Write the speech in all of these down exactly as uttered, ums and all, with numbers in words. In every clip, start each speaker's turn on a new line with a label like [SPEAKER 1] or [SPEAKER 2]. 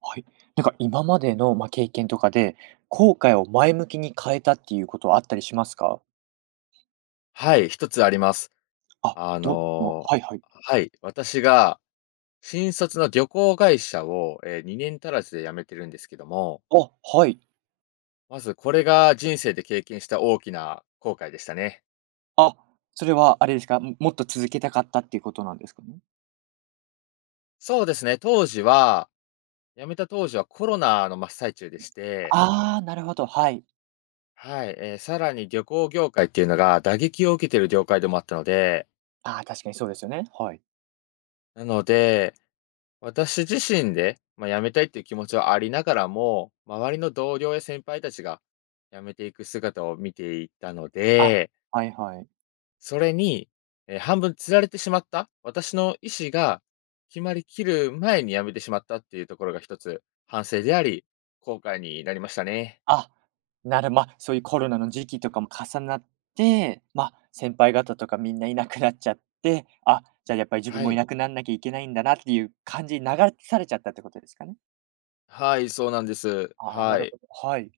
[SPEAKER 1] はい。なんか今までの、まあ、経験とかで、後悔を前向きに変えたっていうことはあったりしますか？
[SPEAKER 2] はい、一つあります。
[SPEAKER 1] あ、
[SPEAKER 2] あ
[SPEAKER 1] どの
[SPEAKER 2] の、
[SPEAKER 1] はいはい。
[SPEAKER 2] はい、私が新卒の旅行会社を、ええ、にねん足らずで辞めてるんですけども、
[SPEAKER 1] あ、はい。
[SPEAKER 2] まずこれが人生で経験した大きな後悔でしたね。
[SPEAKER 1] あ、それはあれですか、ももっと続けたかったっていうことなんですかね？
[SPEAKER 2] そうですね、当時は辞めた当時はコロナの真っ最中でして。
[SPEAKER 1] ああ、なるほど、はい。
[SPEAKER 2] はい、えーさらに旅行業界っていうのが打撃を受けてる業界でもあったので、
[SPEAKER 1] ああ、確かにそうですよね。はい。
[SPEAKER 2] なので私自身で、まあ、辞めたいっていう気持ちはありながらも、周りの同僚や先輩たちが辞めていく姿を見ていたの
[SPEAKER 1] あ、
[SPEAKER 2] で、
[SPEAKER 1] はいはい。
[SPEAKER 2] それに、え、半分釣られてしまった、私の意思が決まりきる前に辞めてしまったっていうところが一つ反省であり、後悔になりましたね。
[SPEAKER 1] あ、なるまあ、そういうコロナの時期とかも重なって、まあ、先輩方とかみんないなくなっちゃって、あ、じゃあやっぱり自分
[SPEAKER 2] は
[SPEAKER 1] もい
[SPEAKER 2] い。
[SPEAKER 1] なくなんなきゃいけないんだなっていう感じに流されちゃったってことですかね？
[SPEAKER 2] はい、そうなんです。
[SPEAKER 1] ああ、な
[SPEAKER 2] は
[SPEAKER 1] る
[SPEAKER 2] い。
[SPEAKER 1] ほど、はい。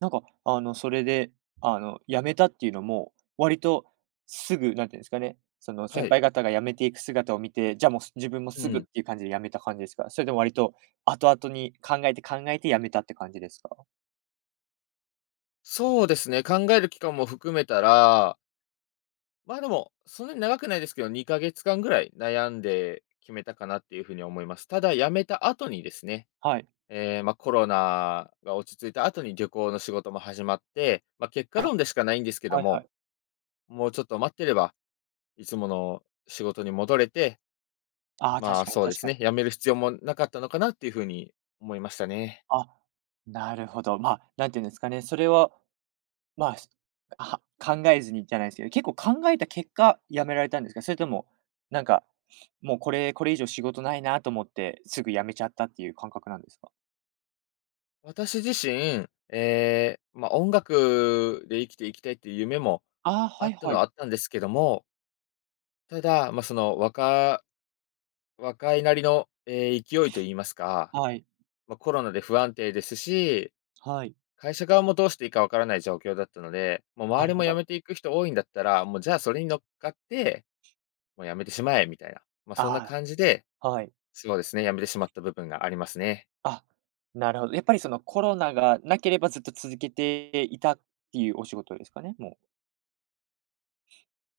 [SPEAKER 1] なんか、あの、それで、あの、辞めたっていうのも、割とすぐ、なんていうんですかね、その
[SPEAKER 2] は
[SPEAKER 1] 先
[SPEAKER 2] い。
[SPEAKER 1] 輩方が辞めていく姿を見て、じゃあ、もう、す自分も
[SPEAKER 2] う
[SPEAKER 1] すぐっ
[SPEAKER 2] ん。
[SPEAKER 1] ていう感じで辞めた感じですか？それとも割と後々に考えて考えて辞めたって感じですか？
[SPEAKER 2] そうですね、考える期間も含めたらまあ、でも、そんなに長くないですけど、にかげつかんぐらい悩んで決めたかなっていうふうに思います。ただ、辞めた後にですね、
[SPEAKER 1] はい。
[SPEAKER 2] ええ、ま、コロナが落ち着いた後に旅行の仕事も始まって、ま、結果
[SPEAKER 1] あ、
[SPEAKER 2] 論でしかないんですけど
[SPEAKER 1] はいは
[SPEAKER 2] も、
[SPEAKER 1] い。
[SPEAKER 2] もうちょっと待ってれば、いつもの仕事に戻れて、
[SPEAKER 1] ああ、
[SPEAKER 2] ま
[SPEAKER 1] 確
[SPEAKER 2] あ、
[SPEAKER 1] かに
[SPEAKER 2] そうで
[SPEAKER 1] 確
[SPEAKER 2] す
[SPEAKER 1] かに。
[SPEAKER 2] ね、辞める必要もなかったのかなっていうふうに思いましたね。
[SPEAKER 1] あ、なるほど。まあ、なんていうんですかね、それはまあ、しは 考えずにじゃないですけど、結構考えた結果、辞められたんですか？それとも、なんか、もうこれこれ以上仕事ないなと思って、すぐ辞めちゃったっていう感覚なんですか？
[SPEAKER 2] 私自身、ええ、ま、音楽で生きていきたいっていう夢も
[SPEAKER 1] ああ、
[SPEAKER 2] あ
[SPEAKER 1] はい
[SPEAKER 2] った
[SPEAKER 1] は
[SPEAKER 2] のは
[SPEAKER 1] い。
[SPEAKER 2] あったんですけども、ただ、まあ、その、若若いなりの、えー勢いと言いますか、
[SPEAKER 1] はい。
[SPEAKER 2] まあ、コロナで不安定ですし、
[SPEAKER 1] はい。
[SPEAKER 2] 会社側もどうしていいかわからない状況だったので、もう
[SPEAKER 1] な
[SPEAKER 2] 周り
[SPEAKER 1] るほ
[SPEAKER 2] も辞
[SPEAKER 1] ど。
[SPEAKER 2] めていく人多いんだったら、もうじゃあそれに乗っかって、もう辞めてしまえみたいな、まあ、そんな
[SPEAKER 1] あ
[SPEAKER 2] 感じで、
[SPEAKER 1] あ、はい。
[SPEAKER 2] そうですね、辞めてしまった部分がありますね。
[SPEAKER 1] あ、なるほど。やっぱりそのコロナがなければずっと続けていたっていうお仕事ですかね？もう。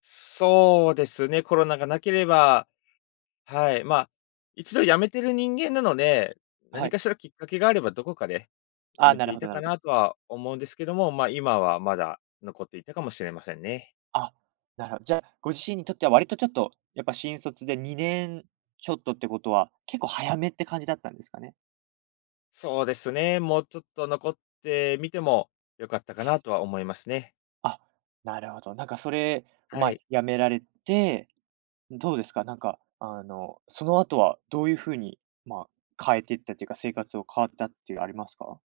[SPEAKER 2] そうですね、コロナがなければ、はい、まあ、一度辞めてる人間なので、
[SPEAKER 1] は
[SPEAKER 2] 何
[SPEAKER 1] い。
[SPEAKER 2] かしらきっかけがあればどこかで辞
[SPEAKER 1] ああ、
[SPEAKER 2] め
[SPEAKER 1] な
[SPEAKER 2] て
[SPEAKER 1] る
[SPEAKER 2] い
[SPEAKER 1] ほど
[SPEAKER 2] た
[SPEAKER 1] な
[SPEAKER 2] か
[SPEAKER 1] るほど。
[SPEAKER 2] なとは思うんですけども、ま、今はまだ残っていたかもしれませんね。
[SPEAKER 1] あ、なるほど。じゃあ、ご自身にとっては割とちょっと、やっぱ新卒でにねんちょっとってことは、結構早めって感じだったんですかね？
[SPEAKER 2] そうですね。もうちょっと残ってみても良かったかなとは思いますね。
[SPEAKER 1] あ、なるほど。なんかそれを、
[SPEAKER 2] は
[SPEAKER 1] まあ
[SPEAKER 2] い。
[SPEAKER 1] やめられて、どうですか？なんか、あの、その後はどういう風に、まあ、変えていったっていうか、生活を変わったっていうありますか？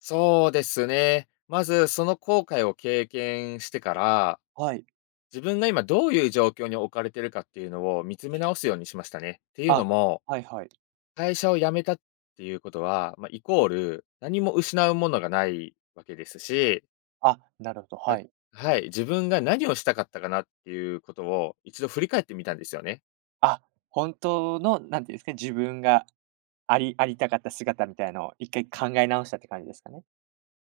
[SPEAKER 2] そうですね。まずその後悔を経験してから、
[SPEAKER 1] はい。
[SPEAKER 2] 自分が今どういう状況に置かれてるかっていうのを見つめ直すようにしましたね。っていうの
[SPEAKER 1] あ、
[SPEAKER 2] も、
[SPEAKER 1] はいはい。
[SPEAKER 2] 会社を辞めたっていうことは、まあ、イコール、何も失うものがないわけですし、
[SPEAKER 1] あ、なるほど、
[SPEAKER 2] まあ
[SPEAKER 1] はい。
[SPEAKER 2] はい、自分が何をしたかったかなっていうことを一度振り返ってみたんですよね。
[SPEAKER 1] あ、本当の、なんていうんですかね、自分がありありたかった姿みたいのを一回考え直したって感じですかね？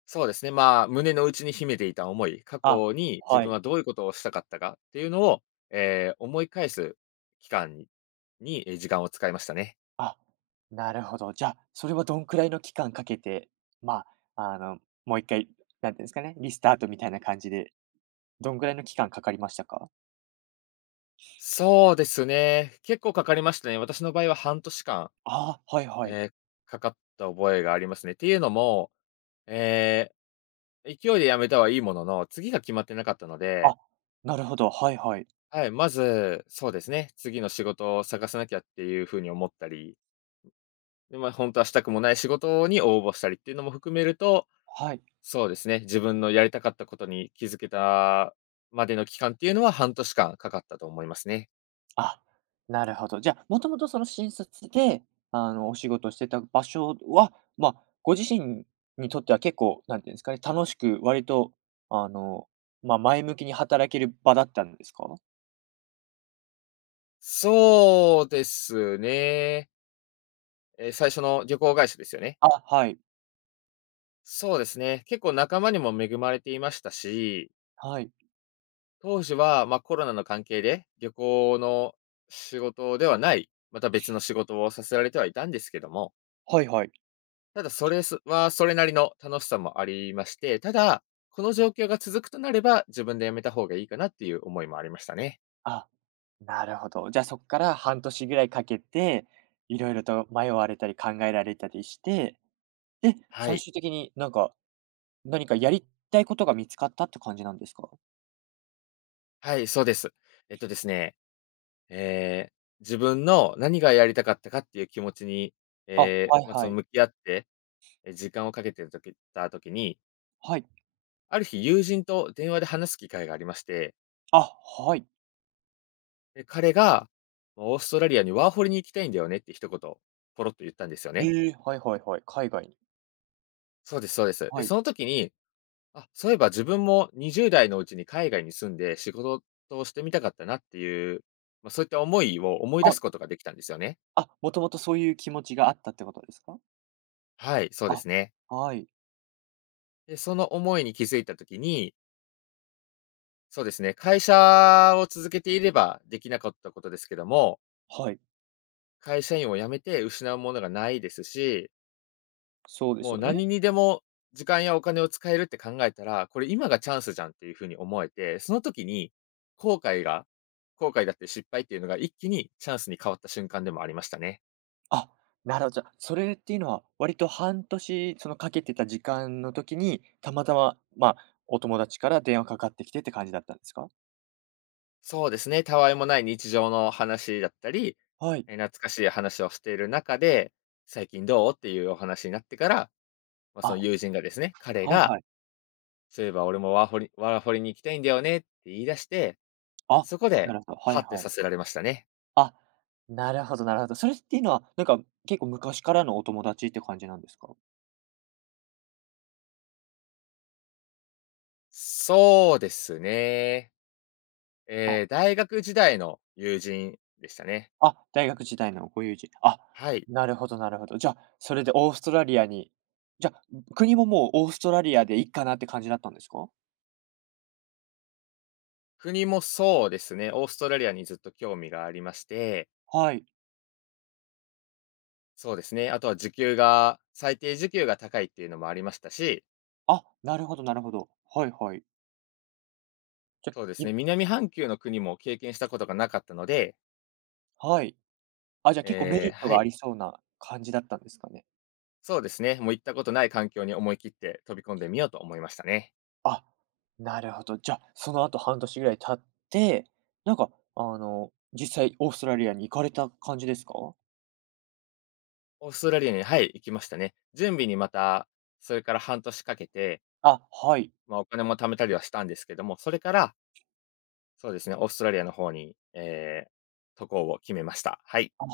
[SPEAKER 2] そうですね、まあ、胸の内に秘めていた思い、過
[SPEAKER 1] あ、
[SPEAKER 2] 去に自
[SPEAKER 1] は
[SPEAKER 2] 分
[SPEAKER 1] い。
[SPEAKER 2] はどういうことをしたかったかっていうのを、えー思い返す期間にに、え、時間を使いましたね。
[SPEAKER 1] あ、なるほど。じゃあ、それはどんくらいの期間かけて、まあ、あの、もう一回、なんていうんですかね、リスタートみたいな感じでどんぐらいの期間かかりましたか？
[SPEAKER 2] そうですね、結構かかりましたね。私の場合は半年間、
[SPEAKER 1] ああ、はいはい。
[SPEAKER 2] えーかかった覚えがありますね。っていうのも、えー勢いで辞めたはいいものの、次が決まってなかったので、
[SPEAKER 1] あ、なるほど、はいはい。
[SPEAKER 2] はい、まず、そうですね、次の仕事を探さなきゃっていうふうに思ったり、で、ま、あ本当はしたくもない仕事に応募したりっていうのも含めると
[SPEAKER 1] はい。
[SPEAKER 2] そうですね、自分のやりたかったことに気づけたまでの期間っていうのは、半年間かかったと思いますね。
[SPEAKER 1] あ、なるほど。じゃあ、もともとその新卒で、あの、お仕事してた場所は、まあ、ご自身にとっては結構、なんていうんですかね、楽しく割と、あの、まあ、前向きに働ける場だったんですか？
[SPEAKER 2] そうですね。え、最初の旅行会社ですよね。
[SPEAKER 1] あ、はい。
[SPEAKER 2] そうですね、結構仲間にも恵まれていましたし、
[SPEAKER 1] はい。
[SPEAKER 2] 当時は、ま、コロナの関係で、旅行の仕事ではない、また別の仕事をさせられてはいたんですけども、
[SPEAKER 1] はいはい。
[SPEAKER 2] ただそれすはそれなりの楽しさもありまして、ただ、この状況が続くとなれば、自分で辞めた方がいいかなっていう思いもありましたね。
[SPEAKER 1] あ、なるほど。じゃあ、そこから半年ぐらいかけて、色々と迷われたり考えられたりして、で、
[SPEAKER 2] は
[SPEAKER 1] 最
[SPEAKER 2] い。
[SPEAKER 1] 終的になんか何かやりたいことが見つかったって感じなんですか？
[SPEAKER 2] はい、そうです。えっとですね、えー自分の何がやりたかったかっていう気持ちに、
[SPEAKER 1] あ、
[SPEAKER 2] えー
[SPEAKER 1] はい
[SPEAKER 2] まあ、
[SPEAKER 1] は
[SPEAKER 2] その
[SPEAKER 1] い。
[SPEAKER 2] 向き合って、え、時間をかけてる時た時に、
[SPEAKER 1] はい。
[SPEAKER 2] ある日友人と電話で話す機会がありまして、
[SPEAKER 1] あ、はい。
[SPEAKER 2] で、彼が「オーストラリアにワーホリに行きたいんだよね」って一言、ポロっと言ったんですよね。
[SPEAKER 1] ええ、はいはいはい。海外に。
[SPEAKER 2] そうですそうです。で、
[SPEAKER 1] はい。
[SPEAKER 2] その時に、あ、そういえば自分もにじゅう代のうちに海外に住んで仕事をしてみたかったなっていう、まあ、そういった思いを思い出
[SPEAKER 1] あ、
[SPEAKER 2] すことができたんですよね。
[SPEAKER 1] あ、もともとそういう気持ちがあったってことですか？
[SPEAKER 2] はい、そうで
[SPEAKER 1] あ、
[SPEAKER 2] すね。
[SPEAKER 1] はい。
[SPEAKER 2] で、その思いに気づいたときに、そうですね、会社を続けていればできなかったことですけども、
[SPEAKER 1] はい。
[SPEAKER 2] 会社員を辞めて失うものがないですし、
[SPEAKER 1] そうです
[SPEAKER 2] もう
[SPEAKER 1] よね。
[SPEAKER 2] 何にでも時間やお金を使えるって考えたら、これ今がチャンスじゃんっていうふうに思えて、その時に後悔が後悔だって失敗っていうのが一気にチャンスに変わった瞬間でもありましたね。
[SPEAKER 1] あ、なるほど、じゃあ、それっていうのは、割と半年、そのかけてた時間の時に、たまたま、まあ、お友達から電話かかってきてって感じだったんですか？
[SPEAKER 2] そうですね、たわいもない日常の話だったり、
[SPEAKER 1] はい。
[SPEAKER 2] え、懐かしい話をしている中で、「最近どう？」っていうお話になってからまあ、その
[SPEAKER 1] あ、
[SPEAKER 2] 友人がですね、彼
[SPEAKER 1] はい
[SPEAKER 2] が、
[SPEAKER 1] はい。
[SPEAKER 2] そういえば俺もワーホリワーホリに行きたいんだよねって言い出して、
[SPEAKER 1] あ、
[SPEAKER 2] そこで、
[SPEAKER 1] なるほど、は
[SPEAKER 2] は
[SPEAKER 1] い
[SPEAKER 2] って
[SPEAKER 1] は
[SPEAKER 2] さ
[SPEAKER 1] い。
[SPEAKER 2] せられましたね。
[SPEAKER 1] あ、なるほどなるほど。それっていうのは、なんか、結構昔からのお友達って感じなんですか？
[SPEAKER 2] そうですね。え
[SPEAKER 1] あ、
[SPEAKER 2] え、大学時代の友人でしたね。
[SPEAKER 1] あ、大学時代のご友人。あ、
[SPEAKER 2] はい。
[SPEAKER 1] なるほどなるほど。じゃあ、それでオーストラリアにじゃあ、国ももうオーストラリアでいいかなって感じだったんですか？
[SPEAKER 2] 国もそうですね、オーストラリアにずっと興味がありまして、
[SPEAKER 1] はい。
[SPEAKER 2] そうですね、あとは時給が最低時給が高いっていうのもありましたし、
[SPEAKER 1] あ、なるほどなるほど。はいはい。じゃ、
[SPEAKER 2] そうですね、
[SPEAKER 1] い
[SPEAKER 2] 南半球の国も経験したことがなかったので、
[SPEAKER 1] はい。あ、じゃ、結構メ
[SPEAKER 2] ええ
[SPEAKER 1] リット
[SPEAKER 2] は
[SPEAKER 1] があ
[SPEAKER 2] い。
[SPEAKER 1] りそうな感じだったんですかね？
[SPEAKER 2] そうですね。もう行ったことない環境に思い切って飛び込んでみようと思いましたね。
[SPEAKER 1] あ、なるほど。じゃあ、その後半年ぐらい経って、なんか、あの、実際オーストラリアに行かれた感じですか？
[SPEAKER 2] オーストラリアに、はい、行きましたね。準備にまた、それから半年かけて、
[SPEAKER 1] あ、はい。
[SPEAKER 2] まあ、お金も貯めたりはしたんですけども、それから、そうですね、オーストラリアの方に、えー、渡航を決めました。はい。
[SPEAKER 1] あ、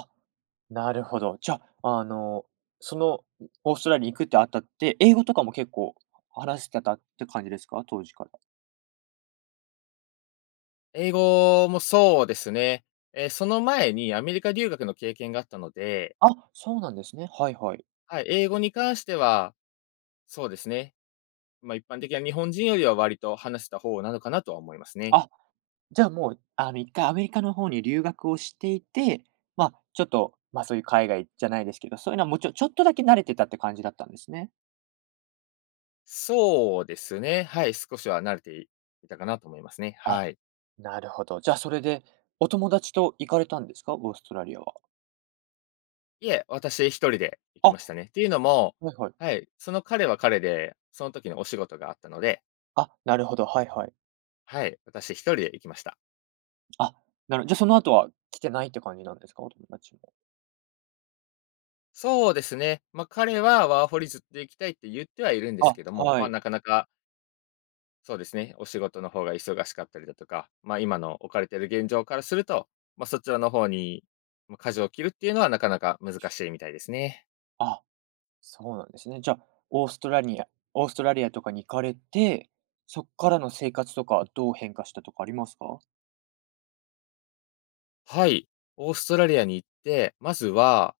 [SPEAKER 1] なるほど。じゃあ、あの、その、オーストラリアに行くってあたって、英語とかも結構話してたって感じですか？当時から。
[SPEAKER 2] 英語もそうですね。えー、その前にアメリカ留学の経験があったので、
[SPEAKER 1] あ、そうなんですね。はいはい。
[SPEAKER 2] はい、英語に関しては、そうですね。まあ、一般的な日本人よりは割と話せた方なのかなとは思いますね。
[SPEAKER 1] あ、じゃあもう、あの、一回アメリカの方に留学をしていて、まあ、ちょっと、ま、そういう海外じゃないですけど、そういうのはもうちょちょっとだけ慣れてたって感じだったんですね。
[SPEAKER 2] そうですね。はい、少しは慣れていたかなと思いますね。
[SPEAKER 1] あ、
[SPEAKER 2] はい。
[SPEAKER 1] なるほど。じゃあそれで、お友達と行かれたんですか？オーストラリアは。
[SPEAKER 2] いえ、私一人で行き
[SPEAKER 1] あ、
[SPEAKER 2] ましたね。っていうのも、
[SPEAKER 1] はいはい。
[SPEAKER 2] はい、その彼は彼で、その時のお仕事があったので、
[SPEAKER 1] あ、なるほど、はいはい。
[SPEAKER 2] はい、私一人で行きました。
[SPEAKER 1] あ、なるじゃ、その後は来てないって感じなんですか？お友達も。
[SPEAKER 2] そうですね。ま、あ彼はワーホリずっと行きたいって言ってはいるんです
[SPEAKER 1] あ、
[SPEAKER 2] けども、
[SPEAKER 1] は
[SPEAKER 2] ま、あ
[SPEAKER 1] い。
[SPEAKER 2] なかなか、そうですね、お仕事の方が忙しかったりだとか、ま、あ今の置かれている現状からすると、ま、あそちらの方に、まあ、舵を切るっていうのはなかなか難しいみたいですね。
[SPEAKER 1] あ、そうなんですね。じゃあ、オーストラリアオーストラリアとかに行かれて、そっからの生活とかどう変化したとかありますか？
[SPEAKER 2] はい。オーストラリアに行って、まずは、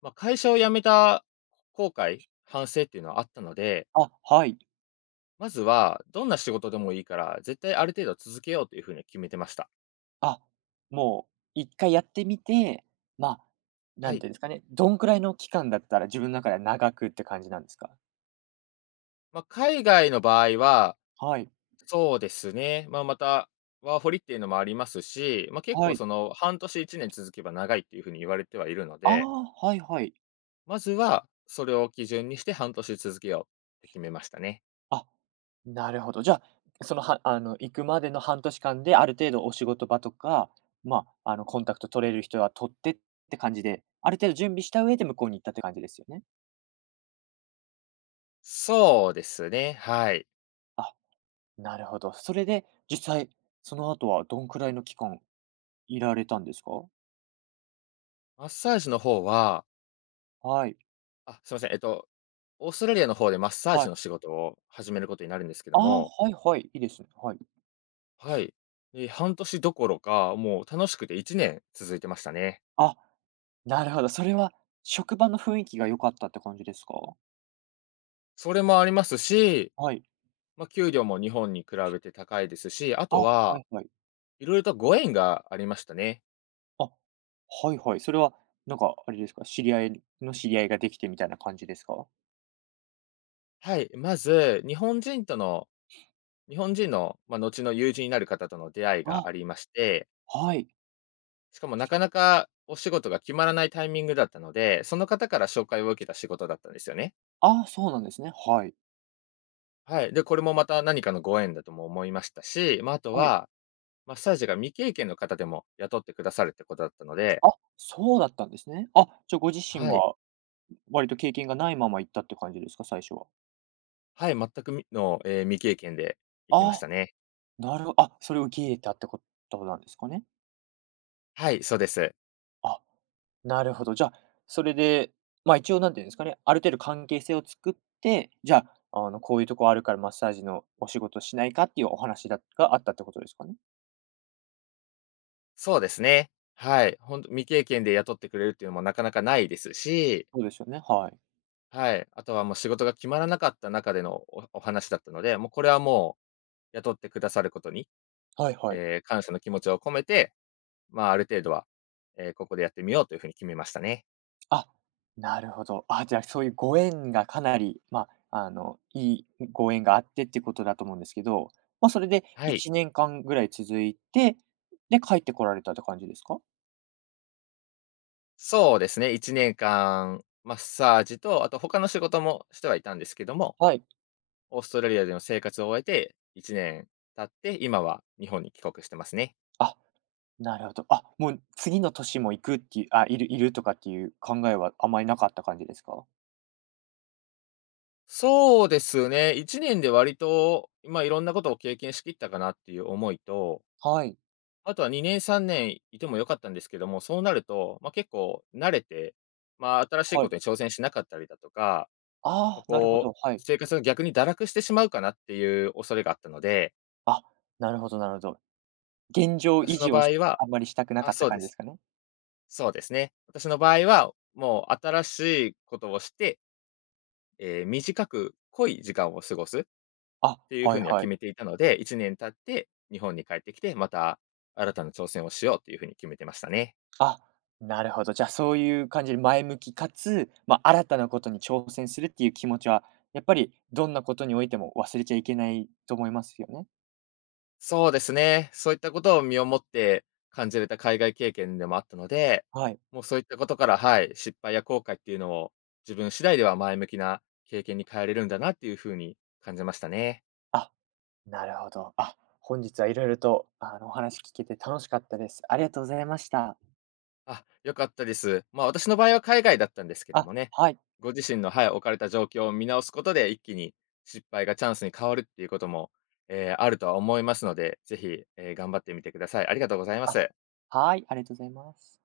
[SPEAKER 2] まあ、会社を辞めた後悔、反省っていうのはあったので、
[SPEAKER 1] あ、はい。
[SPEAKER 2] まずはどんな仕事でもいいから、絶対ある程度続けようというふうに決めてました。
[SPEAKER 1] あ、もう一回やってみて、まあ、な
[SPEAKER 2] は
[SPEAKER 1] ん
[SPEAKER 2] い。
[SPEAKER 1] ていうんですかね、どんくらいの期間だったら自分の中では長くって感じなんですか？
[SPEAKER 2] まあ、海外の場合は、
[SPEAKER 1] はい。
[SPEAKER 2] そうですね、まあ、また、ワーホリっていうのもありますし、まあ、結
[SPEAKER 1] は
[SPEAKER 2] 構
[SPEAKER 1] い。
[SPEAKER 2] その半年いちねん続けば長いっていうふうに言われてはいるの
[SPEAKER 1] あ
[SPEAKER 2] で、
[SPEAKER 1] あ、はいはい。
[SPEAKER 2] まずはそれを基準にして半年続けようって決めましたね。
[SPEAKER 1] あ、なるほど。じゃあ、その、はあの、行くまでの半年間である程度お仕事場とか、まあ、あの、コンタクト取れる人は取ってって感じで、ある程度準備した上で向こうに行ったって感じですよね？
[SPEAKER 2] そうですね、はい。
[SPEAKER 1] あ、なるほど。それで実際、その後はどんくらいの期間いられたんですか？
[SPEAKER 2] マッサージの方は、
[SPEAKER 1] はい、
[SPEAKER 2] あ、すいません。えっと、オーストラリアの方でマッサー
[SPEAKER 1] は
[SPEAKER 2] ジ
[SPEAKER 1] い。
[SPEAKER 2] の仕事を始めることになるんですけ
[SPEAKER 1] あ
[SPEAKER 2] ど
[SPEAKER 1] あ、
[SPEAKER 2] も、
[SPEAKER 1] はいはい、いいですね。はい。
[SPEAKER 2] はい。え、半年どころか、もう楽しくていちねん続いてましたね。
[SPEAKER 1] あ、なるほど。それは職場の雰囲気が良かったって感じですか？
[SPEAKER 2] それもありますし、
[SPEAKER 1] はい。
[SPEAKER 2] まあ、給料も日本に比べて高いですし、あ
[SPEAKER 1] あ、
[SPEAKER 2] と
[SPEAKER 1] は
[SPEAKER 2] は、
[SPEAKER 1] いはい。
[SPEAKER 2] いろいろとご縁がありましたね。
[SPEAKER 1] あ、はいはい。それは、なんかあれですか、知り合いの知り合いができてみたいな感じですか？
[SPEAKER 2] はい、まず、日本人との日本人の、まあ、後の友人になる方との出会い
[SPEAKER 1] あ、
[SPEAKER 2] がありまして、
[SPEAKER 1] はい。
[SPEAKER 2] しかもなかなかお仕事が決まらないタイミングだったので、その方から紹介を受けた仕事だったんですよね。
[SPEAKER 1] あ、そうなんですね。はい。
[SPEAKER 2] はい。で、これもまた何かのご縁だとも思いましたし、まあ、あと
[SPEAKER 1] はい。
[SPEAKER 2] は、マッサージが未経験の方でも雇ってくださるってことだったので、
[SPEAKER 1] あ、そうだったんですね。あ、じゃあご自身
[SPEAKER 2] はい。
[SPEAKER 1] は割と経験がないまま行ったって感じですか？最初は。
[SPEAKER 2] はい、全くみの、ええ、未経験で行きまし
[SPEAKER 1] あ
[SPEAKER 2] たね。
[SPEAKER 1] なるほどあ、それを受け入れたってことなんですかね。
[SPEAKER 2] はい、そうです。
[SPEAKER 1] あ、なるほど。じゃあ、それで、ま、あ一応なんていうんですかね、ある程度関係性を作って、じゃあ、あの、こういうとこあるからマッサージのお仕事しないかっていうお話だがあったってことですかね？
[SPEAKER 2] そうですね。はい。本当未経験で雇ってくれるっていうのもなかなかないですし、
[SPEAKER 1] そうですよね、はい。
[SPEAKER 2] はい。あとはもう仕事が決まらなかった中でのおお話だったので、もうこれはもう雇ってくださることに、
[SPEAKER 1] はいはい。
[SPEAKER 2] ええ、感謝の気持ちを込めて、まあ、ある程度は、えーここでやってみようというふうに決めましたね。
[SPEAKER 1] あ、なるほど。あ、じゃあ、そういうご縁がかなり、まあ、あの、いいご縁があってってことだと思うんですけど、まあ、それで
[SPEAKER 2] はい。
[SPEAKER 1] いちねんかんぐらい続いて、で、帰ってこられたって感じですか？
[SPEAKER 2] そうですね、いちねんかんマッサージと、あと他の仕事もしてはいたんですけども、
[SPEAKER 1] はい。
[SPEAKER 2] オーストラリアでの生活を終えていちねん経って、今は日本に帰国してますね。
[SPEAKER 1] あ、なるほど。あ、もう次の年も行くっていう、あ、いるいるとかっていう考えはあまりなかった感じですか？
[SPEAKER 2] そうですね、いちねんで割と、ま、いろんなことを経験しきったかなっていう思いと、
[SPEAKER 1] はい。
[SPEAKER 2] あとはにねん、さんねんいても良かったんですけども、そうなると、ま、結構慣れて、まあ、新しい
[SPEAKER 1] は
[SPEAKER 2] こと
[SPEAKER 1] い。
[SPEAKER 2] に挑戦しなかったりだとか、まあ、
[SPEAKER 1] ああ、なるほ
[SPEAKER 2] こう、
[SPEAKER 1] ど、はい。
[SPEAKER 2] 生活が逆に堕落してしまうかなっていう恐れがあったので、
[SPEAKER 1] あ、なるほどなるほど。現状維
[SPEAKER 2] 私の
[SPEAKER 1] 持を
[SPEAKER 2] 場
[SPEAKER 1] し
[SPEAKER 2] 合は、
[SPEAKER 1] あんまりしたくな
[SPEAKER 2] あ、
[SPEAKER 1] かった
[SPEAKER 2] そう
[SPEAKER 1] 感
[SPEAKER 2] で
[SPEAKER 1] じで
[SPEAKER 2] す。
[SPEAKER 1] すかね？
[SPEAKER 2] そうですね。私の場合は、もう新しいことをして、えー短く濃い時間を過ごすっ
[SPEAKER 1] あ、
[SPEAKER 2] ていうふ
[SPEAKER 1] は
[SPEAKER 2] う
[SPEAKER 1] い
[SPEAKER 2] には
[SPEAKER 1] は
[SPEAKER 2] 決
[SPEAKER 1] い。
[SPEAKER 2] めていたので、いちねん経って日本に帰ってきて、また新たな挑戦をしようっていうふうに決めてましたね。
[SPEAKER 1] あ、なるほど。じゃあ、そういう感じで前向きかつ、まあ、新たなことに挑戦するっていう気持ちは、やっぱりどんなことにおいても忘れちゃいけないと思いますよね。
[SPEAKER 2] そうですね。そういったことを身をもって感じれた海外経験でもあったので、
[SPEAKER 1] はい。
[SPEAKER 2] もうそういったことから、はい、失敗や後悔っていうのを、自分次第では前向きな経験に変えれるんだなっていうふうに感じましたね。
[SPEAKER 1] あ、なるほど。あ、本日はいろいろと、あの、お話聞けて楽しかったです。ありがとうございました。
[SPEAKER 2] あ、良かったです。まあ、私の場合は海外だったんですけど
[SPEAKER 1] あ、
[SPEAKER 2] もね、
[SPEAKER 1] はい。
[SPEAKER 2] ご自身の、はい、置かれた状況を見直すことで、一気に失敗がチャンスに変わるっていうことも、えーあるとは思いますので、ぜひ、ええ、頑張ってみてください。ありがとうございま
[SPEAKER 1] あ、
[SPEAKER 2] す。
[SPEAKER 1] はい、ありがとうございます。